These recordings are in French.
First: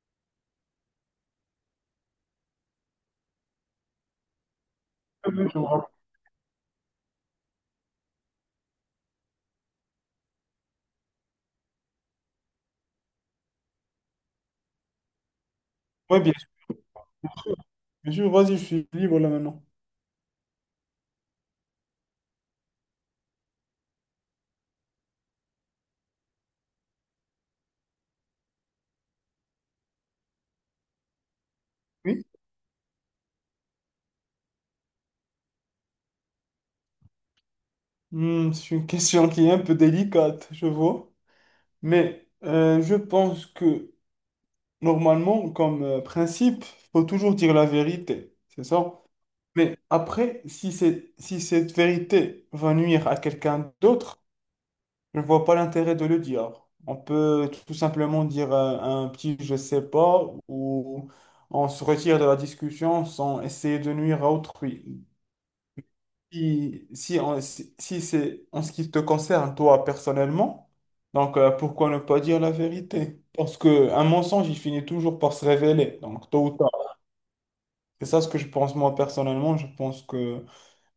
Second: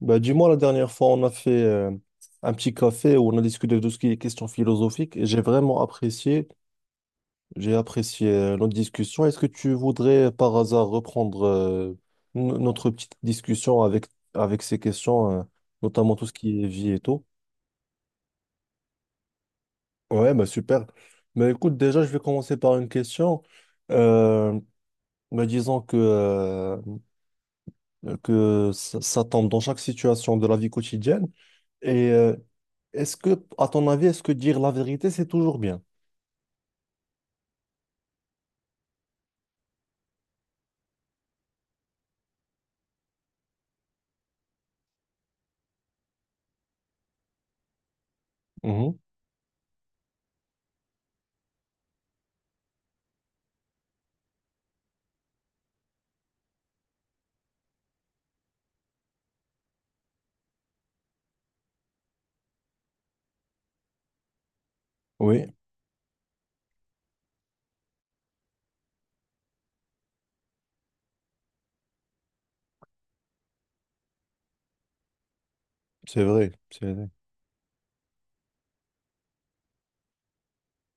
Bah, dis-moi, la dernière fois, on a fait un petit café où on a discuté de tout ce qui est questions philosophiques et Mhm. J'ai vraiment apprécié. J'ai apprécié notre discussion. Est-ce que tu voudrais par hasard reprendre notre petite discussion avec ces questions, notamment Oui, tout ce bien qui est sûr. vie et tout? Bien sûr. Vas-y, je suis libre là maintenant. Ouais, bah super. Mais écoute, déjà, je vais commencer par une question. Euh, Disons que ça tombe dans chaque situation de la vie quotidienne. Et Oui. euh, Est-ce que, à ton avis, est-ce que dire la vérité, c'est toujours bien? Hmm, c'est une question qui est un peu délicate, je vois. Mais je pense que normalement, comme principe, faut toujours dire la vérité, c'est Mhm. ça? Mais après, si cette vérité va nuire à quelqu'un d'autre, je ne vois pas l'intérêt de le dire. On peut tout simplement dire un petit je sais pas, ou on se retire de la discussion sans essayer de nuire à autrui. Oui, Si, si, on- si, si c'est en ce qui te concerne, toi, personnellement, donc pourquoi ne pas dire la vérité? Parce qu'un mensonge, il finit toujours par se révéler, c'est donc tôt ou vrai, tard. c'est vrai, C'est ça ce que je pense moi personnellement. Je pense que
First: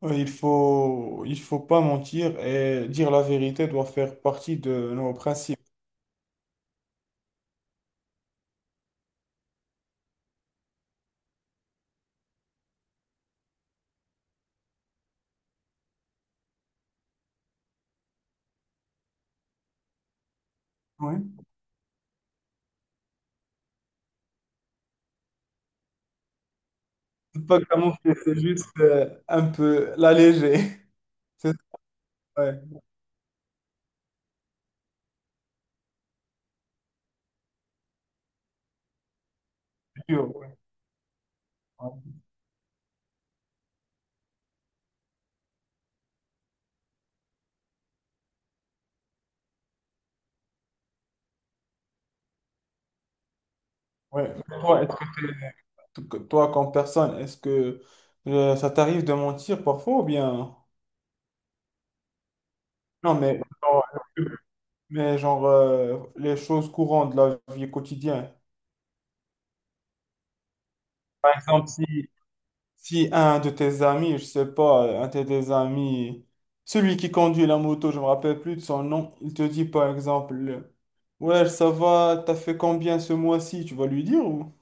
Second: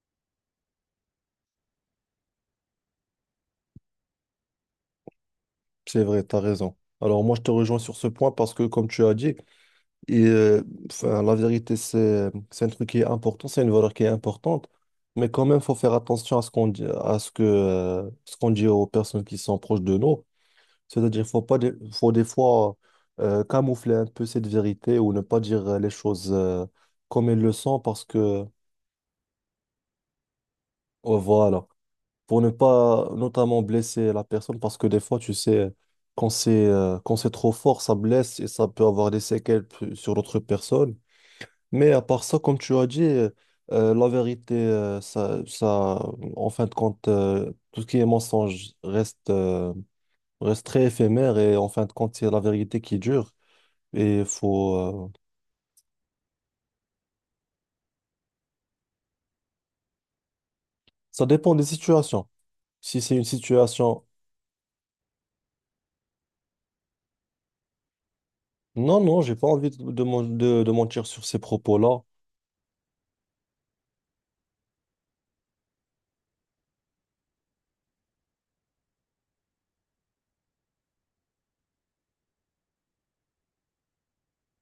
il faut pas mentir, et dire la vérité doit faire partie de nos principes. c'est vrai, t'as raison. Alors moi, je te rejoins sur ce point parce que, comme tu as dit, et, euh, la vérité, c'est un truc qui est important, c'est une valeur qui est importante, mais quand même, faut faire attention à ce qu'on dit, à ce ce qu'on dit aux personnes qui sont proches de nous. C'est-à-dire, Oui. faut pas, des- faut des fois camoufler un peu cette vérité ou ne pas dire les choses comme elles C'est le pas sont camoufler, c'est juste un peu l'alléger. C'est voilà, pour ne ouais, pas notamment blesser la personne parce que des fois, tu sais, quand c'est trop fort, ça blesse et ça peut avoir des séquelles sur pur, l'autre ouais. personne. Mais Ouais. à part ça, comme tu as dit, la vérité, ça, en fin de compte, tout ce qui est mensonge reste très éphémère et en fin de compte, c'est la vérité qui dure. Et Ouais. faut, Toi, euh, est-ce que Toi, comme personne, est-ce que ça t'arrive de mentir parfois ou bien... Ça dépend des situations. Si c'est Non, une situation... mais genre les choses courantes de la vie quotidienne. Non, non, j'ai pas envie de mentir sur Par ces exemple, si, propos-là. si un de tes amis, je sais pas, un de tes amis, celui qui conduit la moto, je me rappelle plus de son nom, il te dit par exemple, ouais, ça va, t'as fait combien ce mois-ci? Tu vas lui dire ou?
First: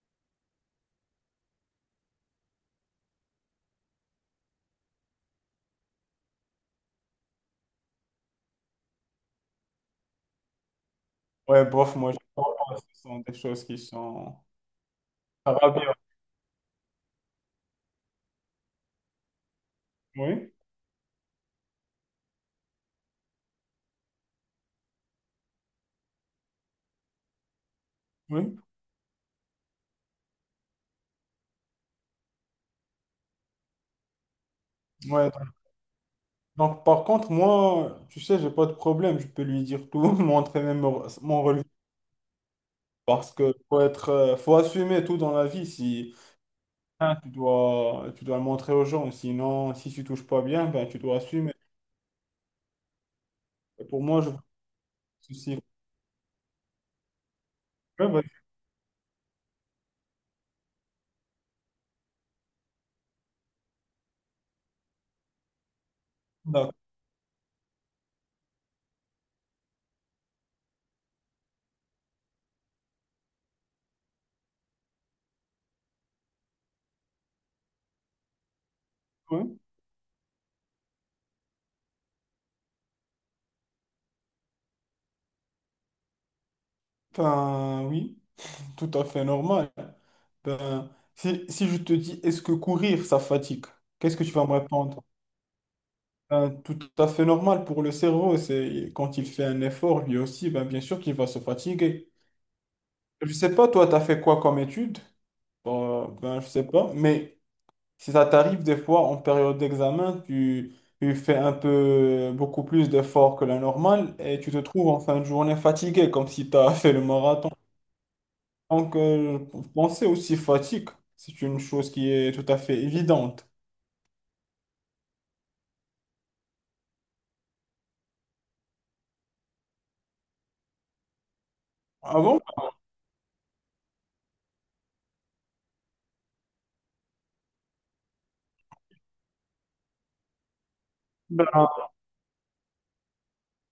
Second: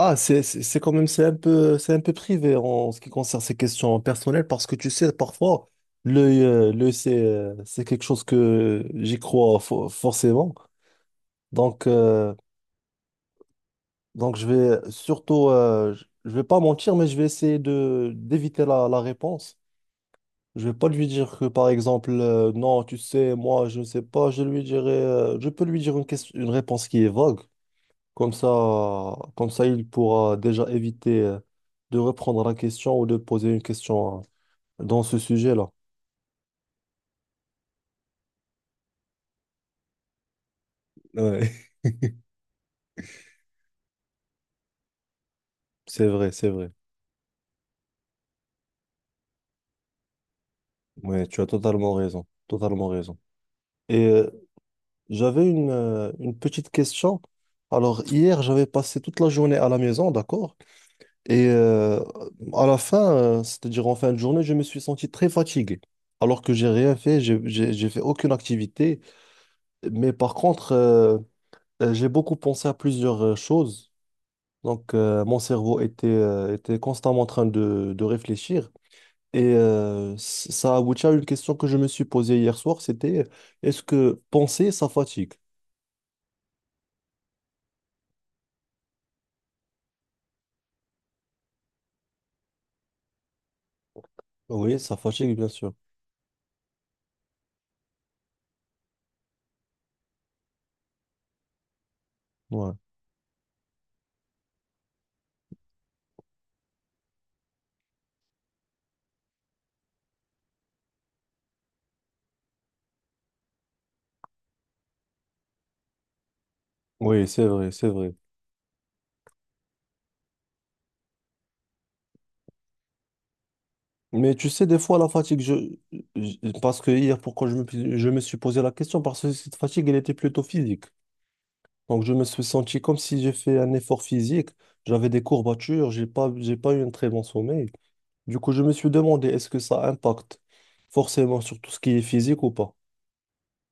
Ah, c'est quand même, c'est un peu privé en ce qui concerne ces questions personnelles parce que tu sais, parfois, l'œil, c'est quelque chose que j'y crois forcément. Ouais, Donc, bof, moi, je euh, pense que ce sont des choses qui Donc, sont... je vais surtout, Ah, bien. Je vais pas mentir, mais je vais essayer de d'éviter la réponse. Oui, Je vais pas lui dire que, par exemple, non, tu sais, moi, je ne sais pas. Je lui dirai, je peux lui dire une réponse qui est vague. Comme oui. ça, Comme ça, il pourra déjà éviter, de reprendre la question ou de poser une question, dans ce Ouais. sujet-là. Donc, par contre, moi, tu sais, j'ai pas de problème. Je peux lui dire tout, montrer même mon relevé. Ouais. Parce que faut être, faut assumer tout dans la vie. C'est Si vrai, c'est vrai. hein, tu dois le montrer aux gens. Sinon, si tu touches pas bien, ben, tu dois Ouais, tu as assumer. totalement raison, totalement raison. Et pour Et moi, je euh, vois pas de J'avais souci. Une petite question. Alors, Ouais, bah, hier, j'avais passé toute la journée à la maison, d'accord? Et euh, à la fin, c'est-à-dire en fin de journée, je me suis senti très fatigué. Alors que j'ai d'accord, rien fait, j'ai fait aucune activité. Mais par contre, euh, j'ai beaucoup pensé à plusieurs choses. Mon cerveau était constamment en train de réfléchir. Ouais. Ça aboutit à une question que je me suis posée hier soir, c'était est-ce que penser, ça fatigue? Ben, oui, tout à fait normal. Ben, si, si je te dis, est-ce que courir, ça fatigue? Qu'est-ce que tu vas me Oui, ça répondre? fatigue, bien sûr. Ben, tout à fait normal pour le cerveau. C'est quand il fait un effort, lui aussi, ben, bien sûr qu'il va se fatiguer. Ouais. Je sais pas, toi, tu as fait quoi comme étude? Ben, je sais pas, mais si ça t'arrive des fois en période d'examen, tu fais un peu beaucoup plus d'efforts que la normale et tu te trouves en fin de journée fatigué, comme si tu as fait le Oui, c'est marathon. vrai, c'est vrai. Donc, penser aussi fatigue, c'est une chose qui est tout à fait évidente. Mais tu sais, des fois, la fatigue, je- parce que hier, pourquoi je me suis posé la question? Parce que cette fatigue, elle était plutôt physique. Donc, je Ah me bon? suis senti comme si j'ai fait un effort physique. J'avais des courbatures, j'ai pas eu un très bon sommeil. Du coup, je me suis demandé, est-ce que ça impacte forcément Ben, sur tout ce qui est physique ou pas?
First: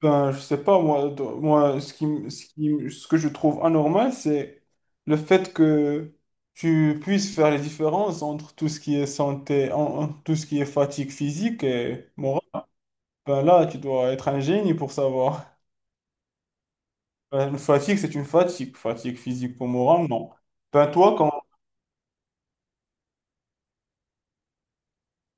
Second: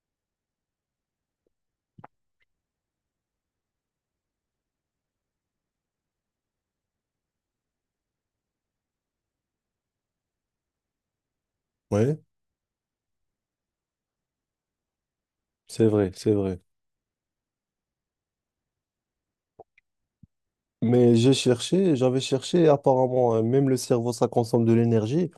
ben, je sais pas, moi, ce que je trouve anormal, c'est le fait que tu puisses faire les différences entre tout ce qui est santé, tout ce qui est fatigue physique et Oui, morale. Ben là, tu dois être un génie pour savoir. c'est vrai, c'est vrai. Ben, une fatigue, c'est une fatigue. Fatigue physique ou morale, non. Ben toi, Mais j'ai quand, cherché, j'avais cherché, et apparemment, même le cerveau, ça consomme de l'énergie.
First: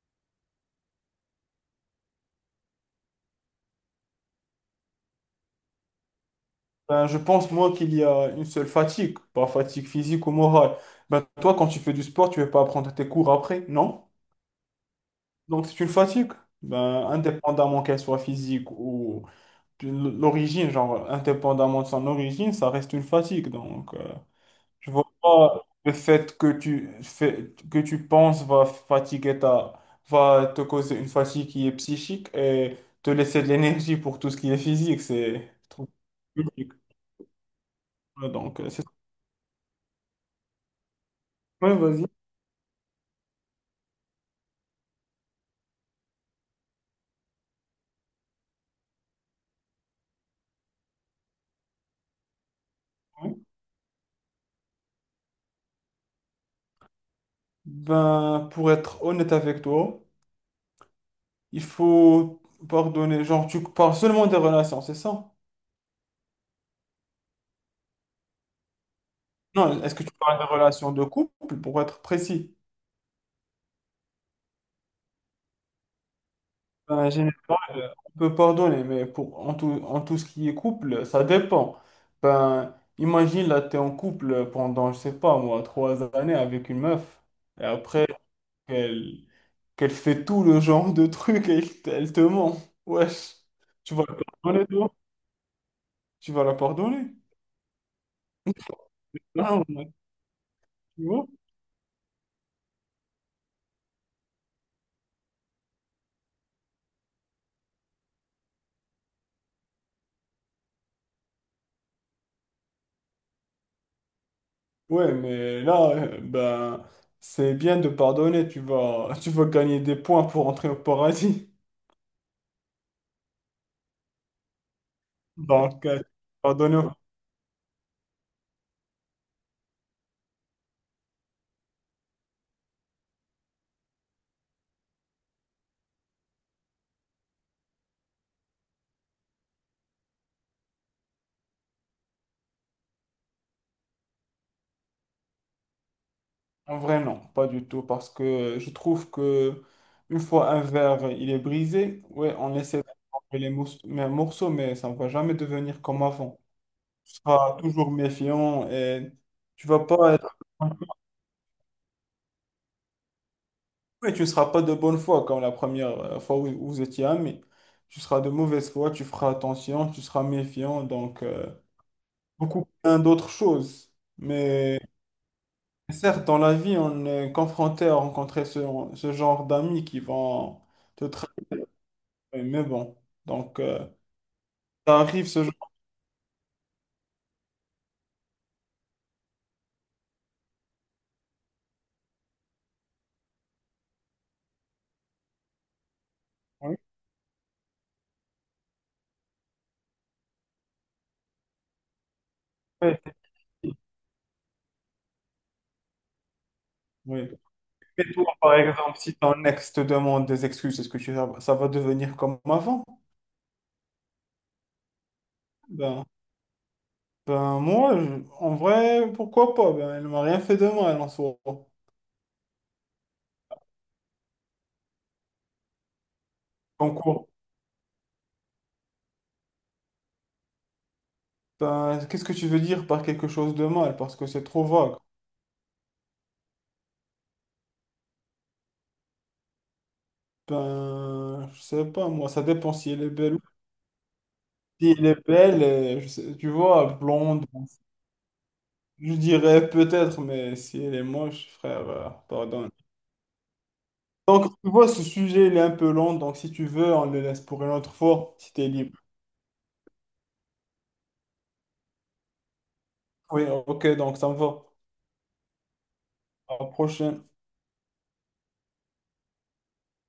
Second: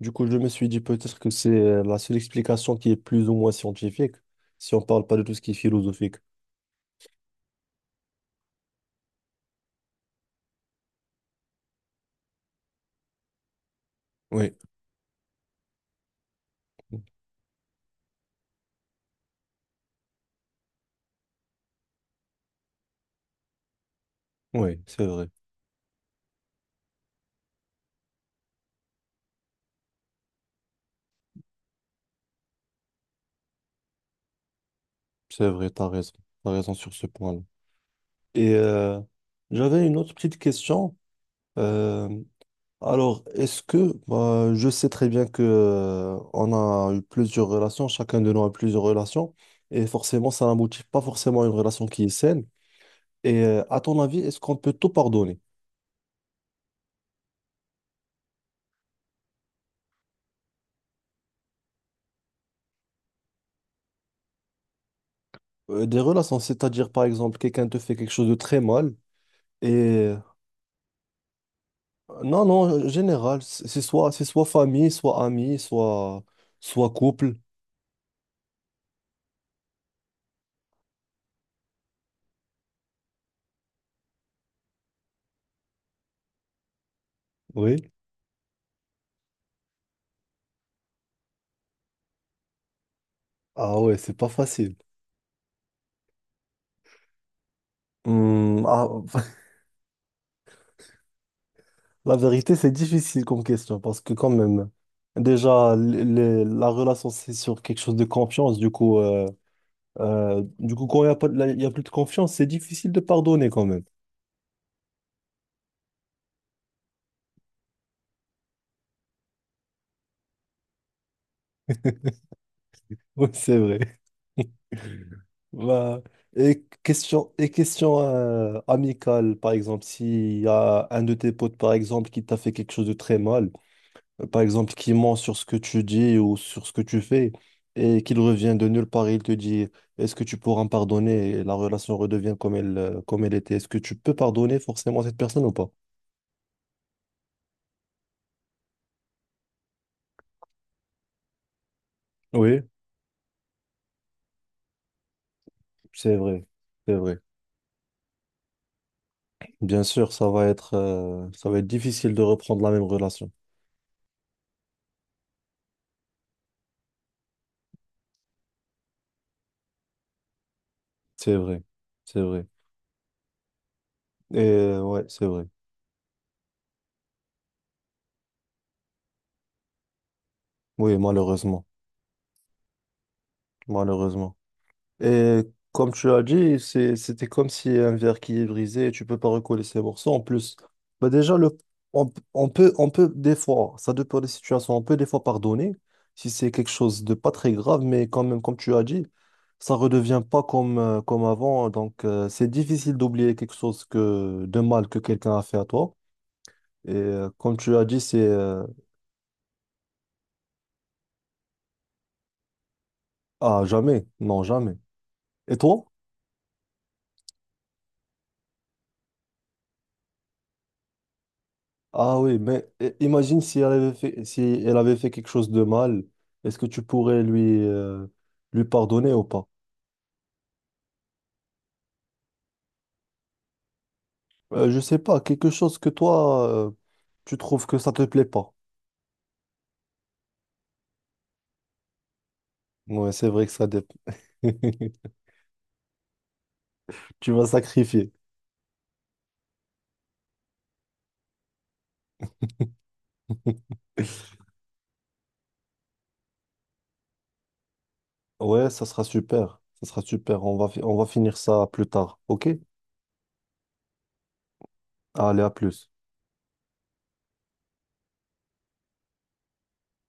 Du coup, je me suis dit peut-être que c'est la seule explication qui est plus ou moins scientifique, si on parle pas de tout ce qui est philosophique. ben, je pense, moi, qu'il y a une seule fatigue, pas fatigue physique ou morale. Ben toi, quand tu fais du sport, tu ne veux pas prendre tes cours après, non? Oui, Donc c'est une fatigue, ben, indépendamment qu'elle soit physique ou de l'origine, genre indépendamment de son origine, ça reste une fatigue. Donc oui, je vois pas le fait que tu fais, que tu penses va fatiguer ta, va te causer une fatigue qui est psychique et te laisser de l'énergie pour tout ce qui est physique, c'est c'est vrai, trop t'as logique. raison sur ce point-là. Ouais. Et Donc c'est euh, J'avais une autre petite question. ouais, vas-y. Euh, alors, est-ce que, bah, je sais très bien que on a eu plusieurs relations, chacun de nous a eu plusieurs relations, et forcément, ça n'aboutit pas forcément à une relation qui est saine. Ouais. À ton avis, est-ce qu'on peut tout pardonner? Ben pour être honnête avec toi, il faut pardonner, genre tu parles seulement des relations, c'est ça? Des relations, c'est-à-dire par exemple, quelqu'un te fait quelque chose de très mal. Et Non, est-ce que tu euh, parles de relations de couple, pour être non, précis? non, en général, c'est soit famille, soit ami, soit couple. Généralement, on peut pardonner, mais pour, en tout ce qui est couple, ça dépend. Ben, imagine, là, tu es en couple pendant, je sais pas, moi, trois années avec une meuf, et Oui. après, qu'elle qu'elle fait tout le genre de trucs et elle te ment. Wesh, Ah tu ouais, vas c'est la pas pardonner, facile. toi? Tu vas la pardonner? Hmm, ah, Non, tu vois? la vérité, c'est difficile comme question parce que quand même, déjà, la relation, c'est sur quelque chose de confiance. Du coup, quand il n'y a pas, de- il y a plus de confiance, c'est difficile de pardonner quand même. Ouais, mais là, ben, c'est bien de pardonner, tu vas, tu vas gagner des points pour entrer au paradis. Oui, c'est vrai. Donc, Bah, pardonner, et question amicale, par exemple, s'il y a un de tes potes, par exemple, qui t'a fait quelque chose de très mal, par exemple, qui ment sur ce que tu dis ou sur ce que tu fais, et qu'il revient de nulle part, il te dit, est-ce que tu pourras me pardonner? Et la relation redevient comme elle était. Est-ce que tu peux pardonner forcément cette personne ou pas? en vrai, non, pas du tout, parce que je trouve que une fois un verre, il est brisé, ouais, on Oui, essaie de couper les mais un morceau, mais ça ne va jamais devenir comme c'est avant. vrai. C'est Tu vrai. seras toujours méfiant et tu vas Bien sûr, pas être... ça va être difficile de reprendre la même relation. Ouais, tu ne seras pas de bonne foi comme la première fois où vous étiez amis. Tu seras de mauvaise foi, tu feras attention, tu seras méfiant, donc... C'est vrai, c'est vrai. beaucoup plein d'autres choses. Mais Ouais, c'est vrai. certes, dans la vie, on est confronté à rencontrer ce, ce genre d'amis qui vont Oui, te trahir. malheureusement, Mais bon, donc, malheureusement. ça arrive Et ce genre. comme tu as dit, c'était comme si un verre qui est brisé, tu peux pas recoller ses morceaux. En plus, bah déjà le, on, p- on peut des fois, ça dépend des situations, on peut des fois pardonner si c'est quelque Oui. chose de pas très grave, mais quand même, comme tu as dit, ça redevient pas comme avant. Donc, c'est difficile d'oublier quelque chose de mal que quelqu'un a fait à toi. Et Oui. Comme tu as dit, Et c'est toi, par exemple, si ton ex te demande des excuses, est-ce que tu, ça va devenir comme avant? Ah jamais, non jamais. Et toi? Ben, ben moi, je- en vrai, pourquoi pas? Ben, elle m'a rien fait de mal en soi. Ah oui, mais imagine si elle avait fait, si elle avait fait quelque chose de mal, est-ce que tu En pourrais lui pardonner ou pas? Ben, qu'est-ce que tu veux dire par quelque chose de mal? Parce que c'est trop Je vague. sais pas, quelque chose que toi tu trouves que ça te plaît pas. Ben, je sais pas, moi, ça dépend si elle est Ouais, c'est belle ou vrai que ça dépend. si elle est belle, et je sais- tu vois, Tu vas blonde, sacrifier. je dirais peut-être, mais si elle est moche, frère, pardonne. Donc, tu vois, ce sujet, il est un peu long, donc si tu veux, on le laisse pour une autre fois, si t'es Ouais, ça libre. sera super, ça sera super. On va finir ça plus tard, ok? Oui, ok, donc ça me va. Allez, à plus. À la prochaine.